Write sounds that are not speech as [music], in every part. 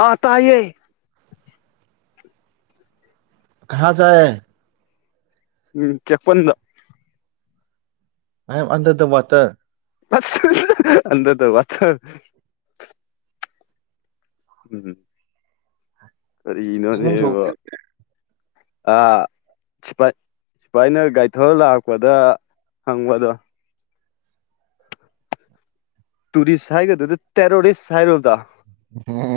[inaudible] ꯑꯥ ꯇꯥꯏꯌꯦ ꯀꯍꯥ ꯖꯥꯏ ꯎꯝ ꯆꯦꯄꯟꯗ I am under the water [unintelligible] under the water ꯎꯝ ꯆꯦꯡꯒꯨꯝ ꯁꯧꯗꯣꯏ ꯀꯔꯤꯅꯣꯅꯦꯕꯣ ꯑ [unintelligible] ꯁꯨꯑꯥꯏꯅ ꯒꯥꯏ ꯊꯧꯔ ꯂꯥꯛꯄꯗ ꯍꯪꯕꯗꯣ ꯇꯨꯔꯤꯁ ꯍꯥꯏꯒꯗꯨꯗꯤ ꯇꯦꯔꯣꯔꯤꯁ ꯍꯥꯏꯔꯨꯕꯗꯣ [unintelligible]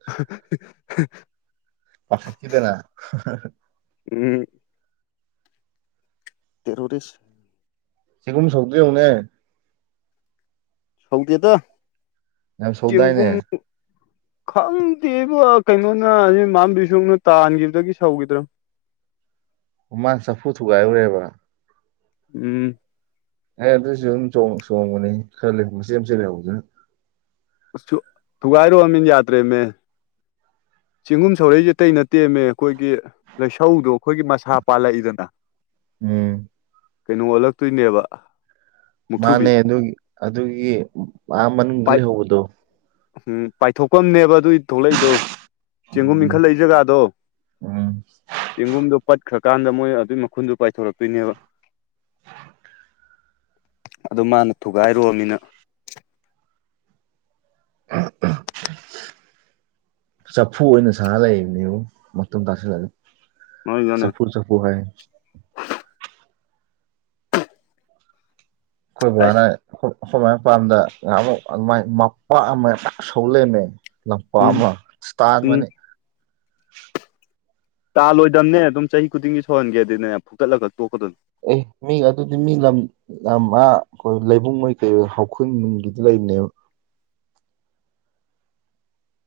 [unintelligible] ꯄꯥꯈꯠꯈꯤꯗꯅ ꯎꯝ ꯇꯦꯔꯣꯔꯤꯁ ꯆꯦꯡꯒꯨꯝ ꯁꯧꯗꯨ ꯌꯦꯡꯉꯨꯅꯦ ꯁꯧꯗꯤꯦꯗ ꯌꯥꯝ ꯁꯧꯗꯥꯏꯅꯦ ꯆꯦꯡꯒꯨꯝ ꯈꯪꯗꯦꯕꯣ ꯀꯩꯅꯣꯅ [unintelligible] ꯃꯥꯝ ꯕꯤ ꯁꯣꯛꯅ ꯇꯥꯟꯈꯤꯕꯗꯒꯤ ꯁꯧꯈꯤꯗ꯭ꯔꯝ ꯍꯨꯃꯥꯡ ꯆꯥꯐꯨ ꯊꯨꯒꯥꯏꯔꯨꯔꯦꯕ ꯎꯝ ꯑꯦ ꯑꯗꯨꯁꯨ ꯑꯗꯨꯝ ꯆꯣꯡꯕꯅꯤ ꯈꯔ ꯂꯩꯁ ꯌꯥꯝ ꯁꯤ ꯂꯩꯕ ꯊꯨꯒꯥꯏꯔꯣ ꯑꯃꯤꯟ ꯌꯥꯇ꯭ꯔꯦ ꯃ ꯆꯤꯡꯒꯨꯝ ꯁꯧꯔꯩꯁꯦ ꯇꯩꯅ ꯇꯦꯝꯃꯦ ꯑꯩꯈꯣꯏꯒꯤ ꯂꯩꯁꯧꯗꯣ ꯑꯩꯈꯣꯏꯒꯤ ꯃꯁꯥ ꯄꯥꯜꯂꯛꯏꯗꯅ ꯎꯝ ꯀꯩꯅꯣ ꯑꯣꯜꯂꯛꯇꯣꯏꯅꯦꯕ ꯃꯨꯛꯊ꯭ꯔꯨꯕꯤ ꯃꯥꯅꯦ ꯑꯗꯨꯒꯤ ꯑꯗꯨꯒꯤ ꯃꯥ ꯃꯅꯨꯡꯗ ꯂꯩꯍꯧꯕꯗꯣ ꯎꯝ ꯄꯥꯏꯊꯣꯛꯄꯅꯦꯕ ꯑꯗꯨꯏ ꯊꯣꯛꯂꯛꯏꯗꯣ ꯆꯦꯡꯒꯨꯝ ꯎꯝ ꯏꯈꯠꯂ ꯖꯒꯥꯗꯣ ꯎꯝ ꯆꯦꯡꯒꯨꯝꯗꯣꯠ ꯈ꯭ꯔꯀꯥꯟꯗ ꯃꯣꯏ ꯑꯗꯨꯏ ꯃꯈꯨꯟꯗꯨ ꯄꯥꯏꯊꯣꯔꯛꯇꯨꯏꯅꯦꯕ ꯑꯗꯨ ꯃꯥꯅ ꯊꯨꯒꯥꯏꯔꯨꯃꯤꯅ [unintelligible] ꯆꯐꯨ ꯑꯣꯏꯅ ꯁꯥ ꯂꯩꯕꯅꯦꯕꯨ ꯃꯇꯨꯝ ꯇꯥꯁꯤꯜꯂꯒ ꯃꯣꯏꯗꯨꯅ ꯆꯐꯨ ꯆꯐꯨ ꯍꯥꯏ ꯑꯩꯈꯣꯏ ꯑꯁ ꯕꯥꯅ ꯑꯩꯈꯣꯏ ꯃꯥꯏ ꯃꯄꯥꯝꯗ ꯅꯍꯥꯟꯃꯨꯛ ꯑꯃꯥꯏ ꯃꯄꯥꯛ ꯑꯃ ꯄ ꯁꯧ ꯂꯩꯝꯃꯦ ꯂꯝꯄꯥꯛ ꯎꯝ ꯑꯃ ꯎꯝ ꯁꯇꯥꯥꯥꯟꯕꯅꯤ ꯇꯥꯜꯂꯣꯏꯗꯝꯅꯦ ꯑꯗꯨꯝ ꯆꯍꯤ ꯈꯨꯗꯤꯡꯒꯤ ꯁꯧꯍꯟꯒꯦꯗꯤꯅꯦ ꯐꯨꯛꯇꯠꯂꯒ ꯇꯣꯛꯀꯗꯝꯅꯦ ꯑꯦ ꯃꯤ ꯑꯗꯨꯗꯤ ꯃꯤ ꯂꯝ ꯌꯥꯝ ꯑꯥ ꯑꯩꯈꯣꯏ ꯂꯩꯕꯨꯡꯑꯣꯏ ꯀꯩꯑꯣꯏ ꯍꯧꯈꯨꯟ ꯅꯨꯡꯒꯤꯗ ꯂꯩꯕꯅꯦꯕ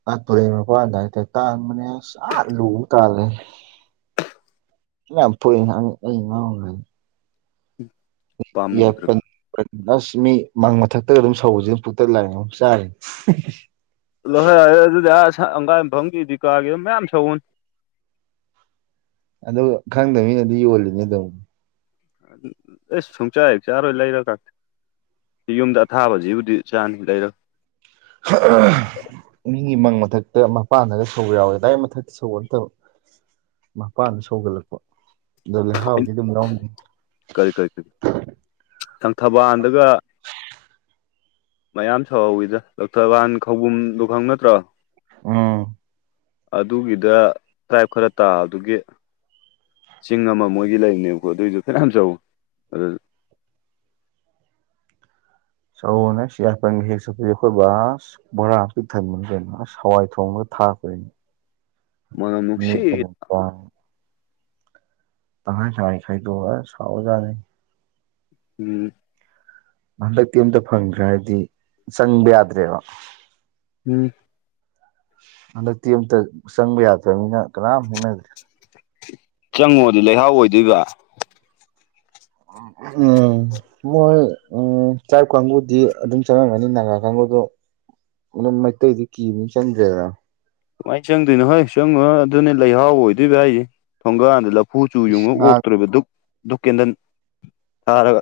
ꯑꯥ ꯇꯨꯔꯦꯟ ꯃꯄꯥꯟꯗ ꯍꯥꯏꯇꯥꯏ ꯇꯥꯟꯕꯅꯦ ꯑꯁ ꯑꯥ ꯂꯨꯕꯕꯨ ꯇꯥꯜꯂꯦ [unintelligible] ꯌꯥꯏ ꯄꯥꯝꯃꯨꯗ꯭ꯔꯒ ꯑꯁ ꯃꯤ ꯃꯪ ꯃꯊꯛꯇꯒ ꯑꯗꯨꯝ ꯁꯧꯕꯁꯤꯦ ꯄꯨꯛꯇ ꯂꯥꯏꯔꯤ ꯑꯗꯨ ꯆꯥꯔ ꯂꯣꯏꯍꯣꯏ ꯌꯥꯔꯦ ꯑꯗꯨꯗꯤ ꯑꯁ ꯍꯪꯒꯥꯥꯡ ꯌꯨꯝꯐꯝꯒꯤ ꯗꯤꯀꯥꯒꯤ ꯑꯗꯨꯝ ꯃꯌꯥꯝ ꯁꯧꯎꯅꯤ ꯑ ꯈꯪꯗꯕꯅꯤꯅꯗꯤ ꯌꯣꯜꯂꯤꯅꯤꯗꯧ ꯑꯦ ꯁꯨꯡꯆꯥꯏꯦꯛꯁꯦꯥꯔꯣꯏ ꯂꯩꯔꯒ ꯌꯨꯝꯗ ꯑꯊꯥꯕꯁꯤꯕꯨꯗꯤ ꯆꯥꯅꯤ ꯂꯩꯔꯣ [inaudible] ꯃꯤꯒꯤ ꯃꯪ ꯃꯊꯛꯇ ꯃꯄꯥꯟꯗꯒ ꯁꯧꯕ ꯌꯥꯎꯋꯦꯗꯥꯏ ꯃꯊꯛꯇ ꯁꯧꯕꯅ ꯇꯧ ꯃꯄꯥꯟꯗ ꯁꯧꯒꯠꯂꯛꯄ ꯑꯗꯣ ꯂꯩꯍꯥꯎꯗꯤ ꯑꯗꯨꯝ ꯌꯥꯎꯅꯤꯡꯉꯤ ꯀꯔꯤ ꯀꯔꯤ ꯀꯔꯤ ꯂꯪꯊꯕꯥꯜꯗꯒ ꯃꯌꯥꯝ ꯁꯧꯍꯧꯋꯤꯗ ꯂꯧꯣꯛꯊꯕꯥꯟ ꯈꯧꯕꯨꯝꯗꯨꯣ ꯈꯪ ꯅꯠꯇ꯭ꯔꯣ ꯎꯝ ꯑꯗꯨꯒꯤꯗ ꯇ꯭ꯔꯥꯏꯞ ꯈꯔ ꯇꯥꯕꯒꯤ ꯆꯤꯡ ꯑꯃ ꯃꯣꯏꯒꯤ ꯂꯩꯔꯤꯅꯦꯕꯀꯣ ꯑꯗꯨꯑꯣꯏꯁꯨ ꯐꯅꯌꯥꯝ ꯁꯧꯕꯅꯤ ꯑꯗꯨ ꯁꯅ ꯁꯤꯌꯥꯄꯟꯒ ꯍꯦꯛ ꯆꯠꯄ ꯑꯩꯈꯣꯏ ꯕꯥꯁ ꯕꯣꯔꯥ ꯊꯟꯕꯅ ꯀꯩꯅꯣ ꯑꯁ ꯍꯋꯥꯏ ꯊꯣꯡꯉꯒ ꯊꯥꯛꯈꯣꯏꯅꯤ ꯃꯅꯝ ꯅꯨꯡꯁꯤ [unintelligible] ꯇꯍꯥꯏ ꯆꯥꯏ ꯈꯥꯏꯗꯣꯑ ꯁꯥꯎꯖꯔ ꯎꯝ ꯍꯟꯗꯛꯇꯤ ꯑꯃꯝꯇ ꯐꯪꯈ꯭ꯔꯦ ꯍꯥꯏꯗꯤ ꯆꯪꯕ ꯌꯥꯗ꯭ꯔꯦꯕ ꯎꯝ ꯍꯟꯗꯛꯇꯤ ꯑꯃꯝꯇ ꯆꯪꯕ ꯌꯥꯗ꯭ꯔꯕꯅꯤꯅ ꯀꯅꯥꯝ ꯍꯦꯡꯅꯗ꯭ꯔꯦ ꯆꯪꯉꯣꯗꯤ ꯂꯩꯍꯥꯎ ꯑꯣꯏꯗꯣꯏꯕ ꯎꯝ ꯃꯣꯏ ꯎ ꯆꯥꯛ ꯀꯥꯡꯕꯨꯗꯤ ꯑꯗꯨꯝ ꯆꯪꯉꯝꯒꯅꯤ ꯅꯥꯒꯥ ꯀꯥꯡꯕꯨꯨꯗꯣ ꯑꯗꯨꯝ ꯃꯩꯇꯩꯗꯤ ꯀꯤꯕꯅꯤ ꯆꯪꯗ꯭ꯔꯦꯗꯅ ꯀꯨꯃꯥꯏꯅ ꯆꯪꯗꯣꯏꯅꯣ ꯍꯣꯏ ꯆꯪꯉꯨ ꯑꯗꯨꯅꯦ ꯂꯩꯍꯥꯎ ꯑꯣꯏꯗꯣꯏꯕ ꯍꯥꯏꯁꯦ ꯊꯣꯡꯒꯥꯥꯟꯗ ꯍꯨ ꯆꯨ ꯏꯁ ꯌꯨꯡꯉ ꯉꯥꯡ ꯑꯣꯛꯇꯣꯔꯤꯕ ꯗꯨꯛ ꯙꯗꯨꯛꯀꯦꯟꯗꯟ ꯊꯥꯔꯒ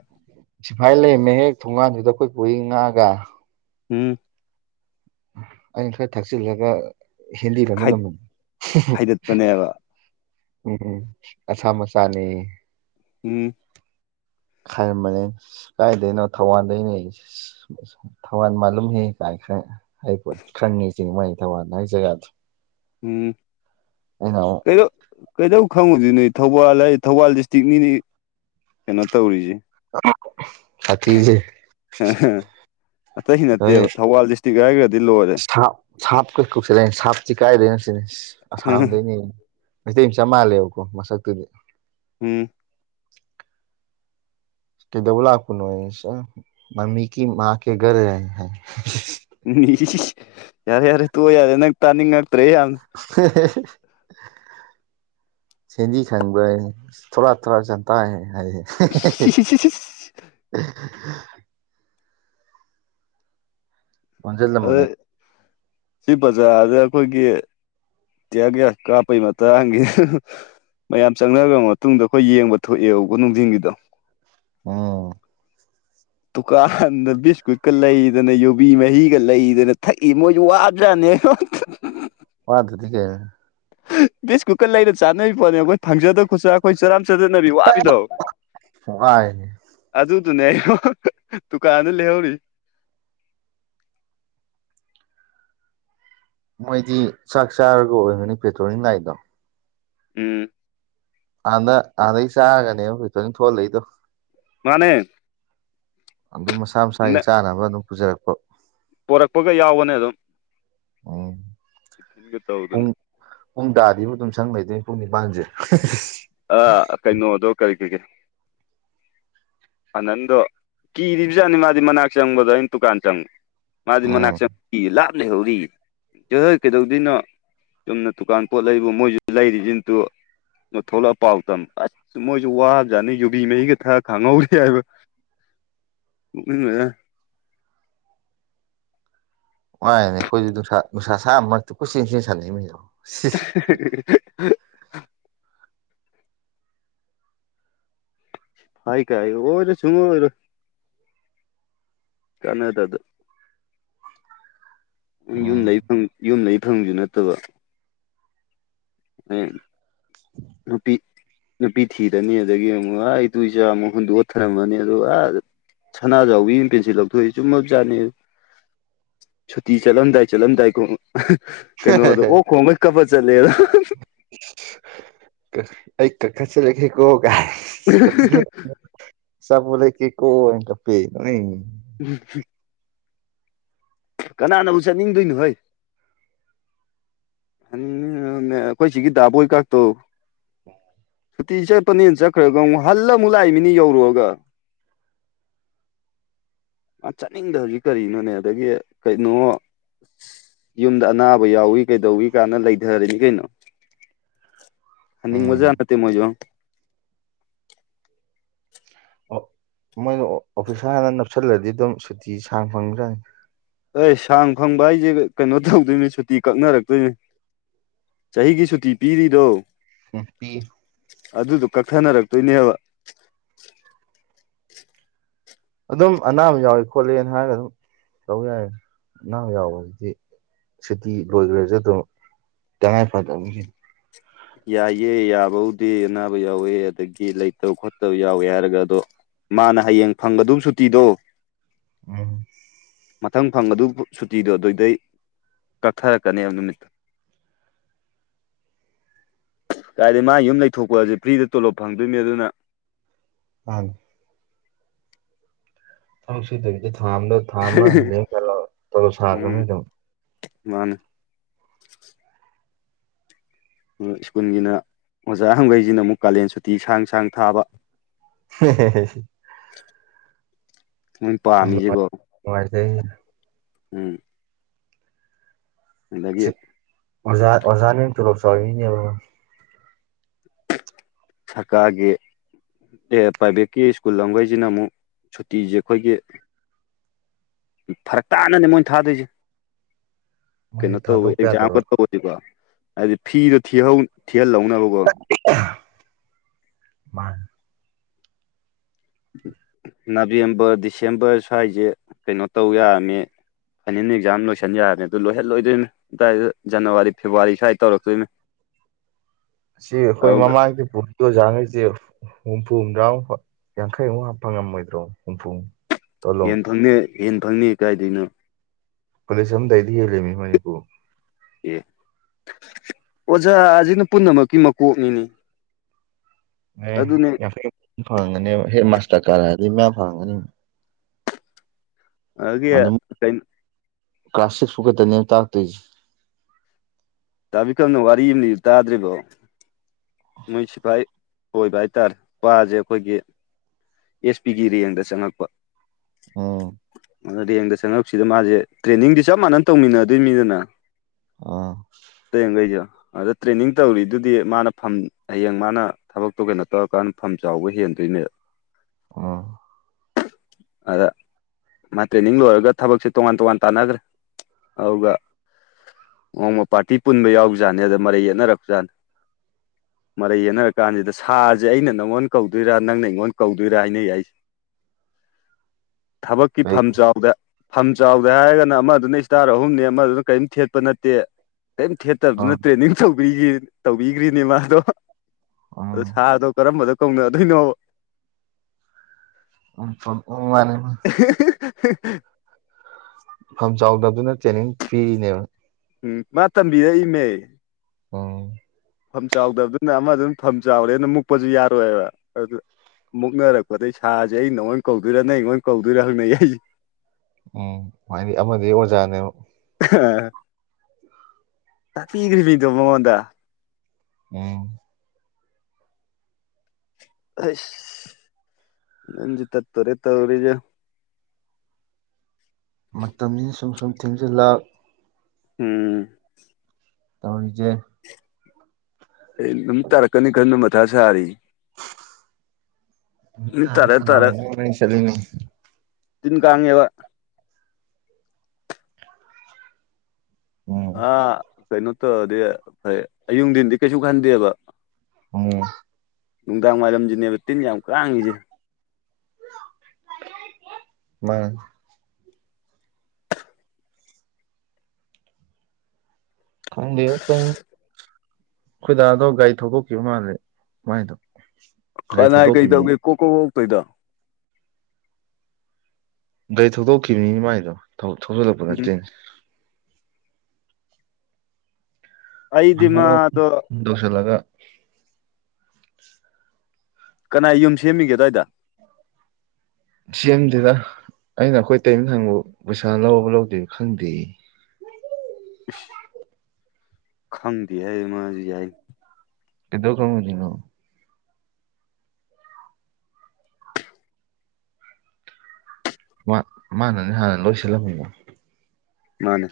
ꯁꯐꯥꯏ ꯂꯩꯔꯝꯃꯦ ꯍꯦꯛ ꯊꯣꯡꯒꯥꯟꯗꯨꯗ ꯑꯩꯈꯣꯏ ꯄꯨꯔꯤ ꯉꯥꯛꯑꯒ ꯎꯝ ꯑꯩꯅ ꯈꯔ ꯊꯛꯆꯤꯜꯂꯒ ꯈꯥꯏ ꯍꯦꯟꯗꯤꯕꯅꯂꯝꯃꯅꯤ ꯈꯥꯏꯗꯠꯄꯅꯦꯕ ꯎꯝ ꯎꯝ ꯑꯁꯥꯝ ꯃꯆꯥꯥꯅꯤ ꯎꯝ ꯈꯥꯏꯔꯝꯕꯅꯦ ꯀꯥꯏꯗꯩꯅꯣ ꯊꯧꯕꯥꯟꯗꯩꯅꯦꯌꯦ ꯊꯧꯕꯥꯟ ꯃꯥꯂꯨꯝ ꯍꯦ ꯀꯥꯏꯅ ꯈꯔ ꯍꯥꯢꯔꯤ ꯄꯣꯠꯅꯤ ꯈꯪꯉꯦꯁꯤꯅꯤ ꯃꯣꯢ ꯊꯧꯕꯥꯟ ꯍꯥꯢ ꯖꯒꯥꯗꯣ ꯎꯝ ꯑꯩꯅ ꯑꯃꯨꯛ ꯀꯩꯗꯣ ꯀꯩꯗꯧ ꯈꯪꯉꯣꯢꯗꯣꯢꯅꯣ ꯊꯧꯕꯥꯜ ꯍꯥꯢꯖꯦ ꯊꯧꯕꯥꯜ ꯗꯤꯁꯇ꯭ꯔꯤꯛꯅꯤꯅꯦ ꯀꯩꯅꯣ ꯇꯧꯔꯤꯖꯦ ꯁꯥꯊꯤꯖꯦ ꯑꯇꯩꯒꯤ ꯅꯠꯇꯦꯕ ꯊꯧꯕꯥꯜ ꯗꯤꯁꯇꯤꯛ ꯍꯥꯢꯒꯔꯗꯣ ꯂꯣꯢꯔꯦ ꯞ ꯁꯥꯞ ꯀꯩ ꯀꯣꯛꯁꯤꯂꯅꯤ ꯁꯥꯞꯁꯤꯤ ꯀꯥꯏꯗꯣꯏꯅ ꯁꯤꯅꯤ ꯑꯁꯥꯝꯗꯩꯅꯤ ꯃꯩꯇꯩ ꯑꯃ ꯆꯝꯞ ꯃꯥꯟꯜꯂꯦꯕꯀꯣ ꯃꯁꯛꯇꯨꯗꯤ ꯎꯝ ꯀ ꯗꯧꯂ ꯀꯅ ꯑꯦꯁꯦ ꯃꯝꯃꯤꯒꯤ ꯃꯥ ꯀꯦ ꯔ ꯔꯦ ꯍꯦ ꯎꯝ ꯌꯥꯔꯦ ꯌꯥꯔꯦ ꯇꯨ ꯌꯥꯔꯦ ꯅꯪ ꯇꯥꯅꯤꯡꯉꯛꯇ꯭ꯔꯦ ꯌꯥꯝ [unintelligible] ꯁꯦꯟꯗꯤ ꯈꯪꯕ ꯊꯣꯔꯥ ꯊꯣꯔꯥꯛ ꯆꯟꯇꯥꯥꯏ ꯍꯥꯏꯁꯦ [unintelligible] ꯑꯗꯨ ꯑꯣꯟꯖꯜꯂꯝꯕꯅꯦ ꯁꯤ ꯕ꯭ꯔꯖꯥꯔꯗ ꯑꯩꯈꯣꯏꯒꯤ ꯇꯌ꯭ꯥꯔ ꯒꯌ꯭ꯥꯁ ꯀꯥꯞꯄꯩ ꯃꯇꯥꯡꯒꯤ ꯃꯌꯥꯝ ꯆꯪꯅꯒ꯭ꯔ ꯃꯇꯨꯡꯗ ꯑꯩꯈꯣꯏ ꯌꯦꯡꯕ ꯊꯣꯛꯑꯦꯕꯀꯣ ꯅꯨꯡꯊꯤꯡꯒꯤꯗꯣ ꯑꯣ ꯗꯨꯀꯥꯟꯗ ꯕꯤꯁꯀꯨꯠꯀ ꯂꯩꯗꯅ ꯌꯨꯕꯤ ꯃꯍꯤꯒ ꯂꯩꯗꯅ ꯊꯛꯏ ꯃꯣꯏꯖꯨ ꯋꯥꯕ ꯖꯥꯠꯅꯦꯕ [inaudible] ꯋꯥꯗꯗꯤ ꯀꯩꯅꯣ ꯕꯤꯁꯀꯨꯠꯀ ꯂꯩꯔ ꯆꯥꯟꯅꯩ ꯄꯣꯠꯅꯦ ꯑꯩꯈꯣꯏ ꯐꯪꯖꯗꯕ ꯈꯨꯆꯥ ꯑꯩꯈꯣꯢ ꯆꯔꯥꯝ ꯆꯗꯠꯅꯕꯤ ꯋꯥꯕꯤꯗꯣ ꯋꯥꯏꯅꯦ ꯑꯗꯨꯗꯨꯅꯦ ꯗꯨꯀꯥꯟꯗ ꯂꯩꯍꯧꯔꯤ ꯃꯣꯏꯗꯤ ꯆꯥꯛ ꯆꯥꯔꯒ ꯑꯣꯏꯒꯅꯤ ꯄꯦꯇ꯭ꯔꯣꯂꯤꯡ ꯂꯥꯛꯢꯗꯣ ꯑꯝ ꯑꯥꯗ ꯑꯥꯗꯩ ꯆꯥꯔꯒꯅꯦꯕ ꯄꯦꯇ꯭ꯔꯣꯂꯤꯡ ꯊꯣꯛꯍꯜꯂꯛꯏꯗꯣ ꯃꯥꯅꯦ ꯑꯗꯨ ꯃꯁꯥ ꯃꯁꯥꯒꯤ ꯆꯥꯅꯕ ꯑꯗꯨꯝ ꯄꯨꯖꯔꯛꯄ ꯄꯣꯔꯛꯄꯒ ꯌꯥꯎꯕꯅꯦ ꯑꯗꯨꯝ ꯎꯝ ꯇꯤꯐꯤꯟꯒ ꯇꯧꯗꯅ ꯄꯨꯡ ꯄꯨꯡ ꯇꯥꯗꯤꯕꯨ ꯑꯗꯨꯝ ꯁꯪ ꯂꯩꯗꯣꯏꯅꯦ ꯄꯨꯡ ꯅꯤꯄꯥꯟꯖꯦ ꯑ ꯀꯩꯅꯣꯗꯣ ꯀꯔꯤ ꯀꯔꯤ ꯀꯔꯤ ꯑꯅꯟꯗꯣ ꯀꯤꯔꯤꯕꯖꯥꯠꯅꯦ ꯃꯥꯗꯤ ꯃꯅꯥꯛ ꯆꯪꯕꯗꯣ ꯑꯩꯅ ꯗꯨꯀꯥꯟ ꯆꯪꯕ ꯃꯥꯗꯤ ꯃꯅꯥꯛ ꯎꯝ ꯆꯪꯕ ꯀꯤ ꯂꯥꯞꯅ ꯂꯩꯍꯧꯔꯤꯌꯦ ꯆꯣꯍꯦ ꯀꯩꯗꯧꯗꯣꯏꯅꯣ ꯆꯨꯝꯅ ꯗꯨꯀꯥꯟ ꯄꯣꯠ ꯂꯩꯕꯨ ꯃꯣꯏꯖꯨ ꯂꯩꯔꯤꯁꯤꯅꯤ ꯇꯨ ꯊꯣꯛꯣꯂꯛꯑ ꯄꯥꯎ ꯇꯝ ꯑꯁ ꯃꯣꯏꯖꯨ ꯋꯥꯕ ꯖꯥꯠꯅꯤ ꯌꯨꯕꯤ ꯃꯍꯤꯒ ꯊꯛꯑ ꯈꯥꯡꯍꯧꯔꯤ ꯍꯥꯢꯕ ꯅꯣꯛꯅꯤꯡꯒꯔꯖꯥꯅꯦ ꯋꯥꯥꯏꯅꯦ ꯑꯩꯈꯣꯏꯁꯨ ꯅꯨꯡꯁꯥ ꯅꯨꯡꯁꯥ ꯁꯥꯕ ꯃꯔꯛꯇ ꯀꯣꯢ ꯆꯦꯟ ꯆꯦꯟ ꯁꯥꯟꯅꯩꯃꯤꯗꯣ [unintelligible] ꯍꯥꯏ ꯀꯥꯏ ꯑꯣꯢꯔꯣꯢ ꯁꯨꯡ ꯑꯣꯏ ꯑꯣꯢꯔꯣꯢ ꯀꯥꯟꯅꯥꯗꯕꯗ ꯌꯨꯝ ꯎꯝ ꯂꯩ ꯐꯪ ꯌꯨꯝ ꯂꯩ ꯐꯪꯕꯖꯨ ꯅꯠꯇꯕ [inaudible] ꯔꯨꯄꯤ ꯅꯨꯄꯤ ꯊꯤꯔꯅꯤ ꯑꯗꯒꯤ ꯑꯃꯨꯛ ꯑꯥ ꯏꯇꯨ ꯏꯆꯥ ꯑꯃꯨꯛ ꯍꯨꯟꯗꯣꯛꯑ ꯊꯃꯝꯃꯅꯤ ꯑꯗꯨꯒ ꯑꯥ ꯁꯅꯥꯖꯥꯎꯕꯤ ꯄꯦꯟꯁꯤꯜ ꯂꯧꯊꯣꯛꯏꯖꯦ ꯆꯨꯝꯃꯖꯥꯠꯅꯤ ꯁꯨꯇꯤ ꯆꯠꯂꯝꯗꯥꯏ ꯆꯠꯂꯝꯗꯥꯏ ꯈꯣꯡ ꯀꯩꯅꯣꯗꯣ ꯑꯣ ꯈꯣꯡꯒꯩ ꯀꯞꯄ ꯆꯠꯂꯦꯗꯣ ꯑꯩ ꯀꯥ ꯀꯥ ꯆꯠꯂꯒꯦꯀꯣ ꯐꯖꯗꯔꯦ ꯑꯆꯥꯄꯣꯠ ꯂꯩꯀꯦꯀꯣꯅ ꯀꯞꯄꯦ ꯅꯣꯛꯅꯤꯡꯉꯦ ꯎꯝ ꯀꯅꯥꯅꯕꯨ ꯆꯠꯅꯤꯡꯗꯣꯏꯅꯣ ꯍꯩ ꯑꯩꯈꯣꯏ ꯁꯤꯒꯤ ꯗꯥꯕꯣꯏ ꯀꯥꯥꯛꯇꯣ ꯁꯨꯇꯤ ꯆꯠꯄꯅꯦꯅ ꯆꯠꯈ꯭ꯔꯒ ꯑꯃꯨꯛ ꯍꯜꯂ ꯑꯃꯨꯛ ꯂꯥꯛꯏ ꯃꯤꯅꯤ ꯌꯧꯔꯨꯔꯒ [inaudible] ꯃꯥ ꯆꯠꯅꯤꯡꯗꯕꯖꯤ ꯀꯔꯤꯅꯣꯅꯦ ꯑꯗꯒꯤ ꯀꯩꯅꯣ ꯌꯨꯝꯗ ꯑꯅꯥꯕ ꯌꯥꯎꯋꯤ ꯀꯩꯗꯧꯋꯤ ꯀꯥꯟꯅ ꯂꯩꯊꯔꯔꯅꯤ ꯀꯩꯅꯣ ꯎꯝ ꯍꯟꯅꯤꯡꯕꯖꯥꯠ ꯅꯠꯇꯦ ꯃꯣꯏꯖꯨ ꯑꯣ ꯃꯣꯏꯗꯣ ꯑꯣꯐꯤꯁꯗ ꯅꯞꯁꯜꯂꯗꯤ ꯑꯗꯨꯝ ꯁꯨꯇꯤ ꯁꯥꯡ ꯐꯪꯕꯖꯥꯠꯅꯤ ꯑꯩ ꯁꯥꯡ ꯐꯪꯕ ꯍꯥꯏꯖꯦ ꯀꯩꯅꯣ ꯇꯧꯗꯣꯏꯅꯤ ꯁꯨꯇꯤ ꯀꯛꯅꯔꯛꯇꯣꯏꯅꯤ ꯆꯍꯤꯒꯤ ꯁꯨꯇꯤ ꯄꯤꯔꯤꯗꯣ [unintelligible] ꯑꯗꯨꯗꯣ ꯀꯛꯊꯅꯔꯛꯇꯣꯏꯅꯦꯕ ꯑꯗꯨꯝ ꯑꯅꯥꯕ ꯌꯥꯎꯏ ꯈꯣꯠꯂꯤꯅ ꯍꯥꯏꯔꯒ ꯑꯗꯨꯝ ꯇꯧꯕ ꯌꯥꯏ ꯑꯅꯥꯕ ꯌꯥꯎꯕꯁꯤꯗꯤ ꯁꯨꯇꯤ ꯂꯣꯏꯈ꯭ꯔꯁꯨ ꯑꯗꯨꯝ ꯇꯉꯥꯏ ꯐꯗꯕ ꯌꯥꯏꯑꯦ ꯌꯥꯕꯕꯨꯗꯤ ꯑꯅꯥꯕ ꯌꯥꯎꯋꯦ ꯑꯗꯒꯤ ꯂꯩꯇꯕ ꯈꯣꯠꯇꯕ ꯌꯥꯎꯋꯦ ꯍꯥꯏꯔꯒ ꯑꯗꯣ ꯃꯥꯅ ꯍꯌꯦꯡ ꯐꯪꯒꯗꯧ ꯁꯨꯇꯤꯗꯣ ꯎꯝ ꯃꯊꯪ ꯐꯪꯒꯗꯧ ꯁꯨꯇꯤꯗꯣ ꯑꯗꯨꯏꯗꯩ ꯀꯛꯊꯔꯛꯀꯅꯦꯕ ꯅꯨꯃꯤꯠꯇꯣ ꯀꯥꯏꯗꯩ ꯃꯥ ꯌꯨꯝ ꯂꯩꯊꯣꯛꯄꯁꯦ ꯐ꯭ꯔꯤꯗ ꯇꯣꯂꯣꯞ ꯐꯪꯗꯣꯏꯅꯤ ꯑꯗꯨꯅ ꯑꯥ ꯊꯕꯛ ꯁꯨꯗꯕꯤꯗ ꯊꯥ ꯑꯃꯗ ꯊꯥ ꯑꯃ ꯍꯥꯜꯂꯦ ꯈꯜꯂꯣ ꯇꯣꯂꯣꯞ ꯎꯝ ꯁꯥꯒ꯭ꯔꯝꯅꯤ ꯑꯗꯨꯝ ꯃꯥꯅꯦ ꯁ꯭ꯀꯨꯜꯒꯤꯅ ꯑꯣꯖꯥ ꯒꯩꯁꯤꯅ ꯑꯃꯨꯛ ꯀꯥꯂꯦꯟ ꯁꯨꯇꯤ ꯁꯥꯡ ꯁꯥꯡ ꯊꯥꯕ ꯍꯦ ꯍꯦ ꯍꯦ ꯃꯣꯏ ꯌꯥꯝ ꯄꯥꯝꯃꯤꯁꯤꯀꯣ ꯅꯨꯡꯉꯥꯏꯖꯩ ꯎꯝ ꯑꯗꯒꯤ ꯑꯣꯖꯥ ꯑꯣꯖꯥꯅ ꯍꯦꯟꯅ ꯇꯣꯂꯣꯞ ꯆꯥꯎꯔꯤꯅꯤꯅꯦꯕꯣ ꯁꯔꯀꯥꯔꯒꯤ ꯑꯦ ꯄ꯭ꯔꯥꯏꯚꯦꯠꯀꯤ ꯁ꯭ꯀꯨꯜ ꯈꯩꯁꯤꯅ ꯑꯃꯨꯛ ꯁꯨꯇꯤꯁꯦ ꯑꯩꯈꯣꯏꯒꯤ ꯐꯔꯛ ꯇꯥꯅꯅꯦ ꯃꯣꯏꯅ ꯊꯥꯗꯣꯏꯁꯦ ꯃꯣꯏꯗꯤ ꯀꯩꯅꯣ ꯇꯧꯋꯦ ꯊꯥꯗꯣꯛꯄ ꯑꯦꯛꯖꯥꯝꯒ ꯌꯥꯗꯕ ꯇꯧꯋꯦ ꯀꯣ ꯍꯥꯏꯗꯤ ꯐꯤꯗꯣ ꯊꯤꯍꯧ ꯊꯤꯍꯜꯍꯧꯅꯕꯀꯣ ꯃꯥꯅꯦ ꯅꯕꯦꯝꯕꯔ ꯗꯤꯁꯦꯝꯕꯔ ꯁ꯭ꯋꯥꯏꯁꯦ ꯀꯩꯅꯣ ꯇꯧ ꯌꯥꯔꯝꯃꯤ ꯐꯥꯏꯅꯜ ꯑꯦꯛꯖꯥꯝ ꯂꯣꯏꯁꯤꯟ ꯌꯥꯔꯅꯤ ꯑꯗꯨ ꯂꯣꯏꯍꯜꯂꯣꯏꯗꯣꯏꯅꯤ ꯑꯗꯨꯋꯥꯏꯗ ꯖꯅꯋꯥ ꯐꯦꯕꯋꯥꯔꯤ ꯁ꯭ꯋꯥꯏꯗ ꯇꯧꯔꯛꯇꯣꯏꯅꯤ ꯁꯤ ꯑꯩꯈꯣꯏ ꯑꯗꯨꯒ ꯃꯃꯥꯡꯗꯤ ꯄꯨꯠ ꯑꯣꯖꯥ ꯈꯩꯁꯤ ꯍꯨꯝꯐꯨ ꯍꯨꯝꯗ꯭ꯔꯥ ꯃꯨꯛ ꯌꯥꯡꯈꯩꯃꯨꯛ ꯐꯪꯉꯝꯃꯣꯏꯗ꯭ꯔꯣ ꯍꯨꯝꯐꯨ ꯇꯣꯂꯣꯞ ꯌꯦꯟꯅ ꯐꯪꯅꯤꯌꯦ ꯌꯦꯟꯅ ꯐꯪꯅꯤꯌꯦ ꯀꯥꯏꯗꯩꯅꯣ ꯄꯨꯂꯤꯁ ꯑꯃꯗꯩꯗꯤ ꯍꯦꯜꯂꯤꯃꯤꯅꯤ ꯃꯅꯤꯕꯨ ꯑꯦ ꯑꯣꯖꯥꯖꯤꯅ ꯄꯨꯝꯅꯃꯛꯀꯤ ꯃꯀꯣꯛꯅꯤꯅꯦ ꯑꯦ ꯑꯗꯨꯅꯦ ꯌꯥꯩ ꯐꯪꯒ [inaudible] ꯅꯦꯕ ꯍꯦ ꯃꯥꯁꯇꯔ ꯀꯥꯔꯛꯑꯗꯤ ꯍꯥꯏꯗꯤ ꯃꯌꯥꯝ ꯐꯪꯉꯝꯒꯅꯤ ꯑꯗꯒꯤ ꯑꯗꯨꯝ ꯀꯩ ꯀ꯭ꯂꯥꯁ ꯁꯤꯛꯁ ꯐꯧ ꯈꯛꯇꯅꯦ ꯇꯥꯛꯇꯣꯏꯁꯦ ꯗꯥ ꯕꯤꯀ꯭ꯔꯝꯅ ꯋꯥꯔꯤ ꯑꯃ ꯂꯤꯕꯗꯨ ꯇꯥꯗ꯭ꯔꯤꯕꯣ ꯃꯣꯏ ꯁꯤꯐꯥꯏ ꯑꯣꯏꯕ ꯍꯥꯏꯇꯥꯔꯦ ꯃꯁꯦ ꯑꯩꯈꯣꯏꯒꯤ ꯑꯦꯁ ꯄꯤꯒꯤ ꯔꯦꯡꯗ ꯆꯪꯉꯛꯄ ꯑꯣ ꯔꯦꯡꯗ ꯆꯪꯉꯛꯄꯁꯤꯗ ꯃꯥꯁꯦ ꯇ꯭ꯔꯦꯟꯅꯤꯡꯗꯤ ꯆꯞ ꯃꯥꯟꯅ ꯇꯧꯃꯤꯟꯅꯗꯣꯏꯅꯤꯗꯅ ꯑꯥ ꯇꯦꯡꯈꯩꯁꯨ ꯑꯗ ꯇ꯭ꯔꯦꯟꯅꯤꯡ ꯇꯧꯔꯤꯗꯨꯗꯤ ꯃꯥꯅ ꯐ ꯍꯌꯦꯡ ꯃꯥꯅ ꯊꯕꯛꯇꯣ ꯀꯩꯅꯣ ꯇꯧꯔꯀꯥꯟꯗ ꯐꯝ ꯆꯥꯎꯕ ꯍꯦꯟꯗꯣꯏꯅꯦꯕ ꯑꯣ ꯑꯗ ꯃꯥ ꯇ꯭ꯔꯦꯅꯤꯡ ꯂꯣꯏꯔꯒ ꯊꯕꯛꯁꯦ ꯇꯣꯉꯥꯟ ꯇꯣꯉꯥꯟ ꯇꯥꯟꯅꯈ꯭ꯔꯦ ꯑꯗꯨꯒ ꯅꯣꯡꯃ ꯄꯥꯔꯇꯤ ꯄꯨꯟꯕ ꯌꯥꯎꯖꯥꯠ ꯑꯗ ꯃꯔꯩ ꯌꯦꯠꯅꯛꯄꯖꯥꯠꯅꯤ ꯃꯔꯩ ꯌꯦꯟꯅꯔ ꯀꯥꯟꯁꯤꯗ ꯁꯥꯁꯦ ꯑꯩꯅ ꯅꯪꯉꯣꯟꯗ ꯀꯧꯗꯣꯏꯔꯥ ꯅꯪꯅ ꯑꯩꯉꯣꯟꯗ ꯀꯧꯗꯣꯏꯔꯥ ꯍꯥꯏꯅꯩꯏꯁꯦ [inaudible] ꯊꯕꯛꯀꯤ ꯀꯩ ꯐꯝꯖꯥꯎꯗ ꯐꯝ ꯆꯥꯎꯗꯦ ꯍꯥꯏꯔꯒꯅ ꯑꯃꯗꯨꯅ ꯏꯁꯇꯥꯔ ꯑꯍꯨꯝꯅꯤ ꯑꯃꯗꯨꯅ ꯀꯔꯤꯝ ꯊꯦꯠꯄ ꯅꯠꯇꯦ ꯀꯔꯤꯝ ꯊꯦꯠ ꯐꯠꯇꯕ ꯑꯥ ꯅꯠꯇꯦ ꯇꯧꯕꯤꯈ꯭ꯔꯤꯅꯦ ꯃꯥꯗꯣ ꯑꯗꯣ ꯑꯥ ꯁꯥꯔ ꯗꯣ ꯀꯔꯝꯕꯗ ꯀꯧꯅꯗꯣꯏꯅꯣ ꯃꯥꯅꯦ [unintelligible] ꯐꯝ ꯆꯥꯎꯗꯕꯗꯨꯅ ꯇ꯭ꯔꯦꯅꯤꯡ ꯄꯤꯔꯤꯅꯦꯕ ꯎꯝ ꯃꯥ ꯇꯝꯕꯤꯔꯛ ꯏꯃꯦ ꯑꯣ ꯐꯝ ꯆꯥꯎꯗꯕꯗꯨꯅ ꯑꯃꯗꯨꯅ ꯐꯝ ꯆꯥꯎꯔꯦꯅ ꯃꯨꯛꯄꯁꯨ ꯌꯥꯔꯣꯏꯕ ꯑꯗꯨ ꯃꯨꯛꯅꯔꯛꯄꯗꯩ ꯁꯥꯁꯦ ꯑꯩ ꯅꯉꯣꯏ ꯀꯧꯗꯣꯏꯔꯥ ꯅ ꯅꯣꯏ ꯀꯧꯗꯣꯏꯔꯥ ꯍꯪꯅꯩ ꯑꯩꯁꯦ ꯎꯝꯗꯤ ꯑꯃꯗꯤ ꯑꯣꯖꯥꯅꯦ ꯉꯄꯤꯈ꯭ꯔꯤꯕꯃꯤꯗꯣ ꯃꯉꯣꯟꯗ ꯎꯝ ꯑꯁ ꯅꯟꯖ ꯇ ꯇꯔꯦ ꯇꯧꯔꯤꯒ ꯃꯇꯝꯅꯤꯅ ꯁꯨꯝ ꯁꯨꯝ ꯊꯦꯡꯖꯤꯜꯂ ꯎꯝ ꯇꯧꯔꯖꯦ ꯑꯩ ꯑꯗꯨꯝ ꯇꯥꯔꯛꯀꯅꯤ ꯈꯟꯕ ꯃꯊꯥ ꯁꯥꯔꯤ ꯅꯨꯃꯤꯠ ꯇꯥꯔ ꯇꯥꯔ ꯁ ꯂꯩꯅꯤ ꯇꯤꯟ ꯀꯥꯡꯥꯉꯕ ꯎꯝ ꯑꯥ ꯀꯩꯅꯣ ꯇꯧꯔꯗꯤ ꯐꯩ ꯑꯌꯨꯗꯤꯤꯟꯗꯤ ꯀꯩꯁꯨ ꯈꯟꯗꯦꯕ ꯑ ꯅꯨꯡꯗꯥꯡ ꯋꯥꯏꯔꯝꯁꯤꯅꯦꯕ ꯇꯤꯟ ꯌꯥꯝ ꯀꯥꯡꯉꯤꯁꯦ ꯃꯥ ꯈꯪꯗꯦ ꯑꯩꯈꯣꯏꯗꯥꯗꯣ ꯒꯥꯔꯤ ꯊꯧꯗꯣꯛꯈꯤꯕ ꯃꯥꯜꯂꯦ ꯃꯥꯏꯗꯣ ꯒꯥꯔꯤ ꯈꯅꯥꯏ ꯊꯧꯗꯣꯛꯈꯤꯕꯅꯤ ꯀꯩꯗꯧꯒꯦ ꯀꯣꯛ ꯀꯣꯛ ꯀꯣꯛꯇꯣꯏꯗꯣ ꯒꯥꯔꯤ ꯊꯧꯗꯣꯛꯈꯤꯕꯅꯤ ꯃꯥꯏꯗꯣ ꯊꯧꯤꯜꯂꯛꯄ ꯎꯝ ꯅꯠꯇꯦꯅꯦ ꯑꯩꯗꯤ ꯃꯥꯗꯣ ꯍꯗꯣꯁꯂꯒ ꯀꯅꯥ ꯌꯨꯝ ꯁꯦꯝꯃꯤꯒꯦ ꯑꯗꯨꯋꯥꯏꯗ ꯁꯦꯝ ꯑꯦꯝꯗꯨꯗ ꯑꯩꯅ ꯑꯩꯈꯣꯏ ꯇꯩꯝ ꯊꯪꯕ ꯄꯩꯁꯥ ꯂꯧꯕ ꯂꯧꯗꯦ ꯈꯪꯗꯦ ꯎ ꯈꯪꯗꯦ ꯍꯥꯏ ꯃꯥꯁꯨ ꯌꯥꯏ ꯀꯗꯣ ꯀꯪꯅꯤꯅꯣ ꯃꯥꯅꯅꯦ ꯍꯥꯟꯅ ꯂꯣꯏꯁꯤꯜꯂꯝꯃꯤꯅꯤꯗ ꯃꯥꯅꯦ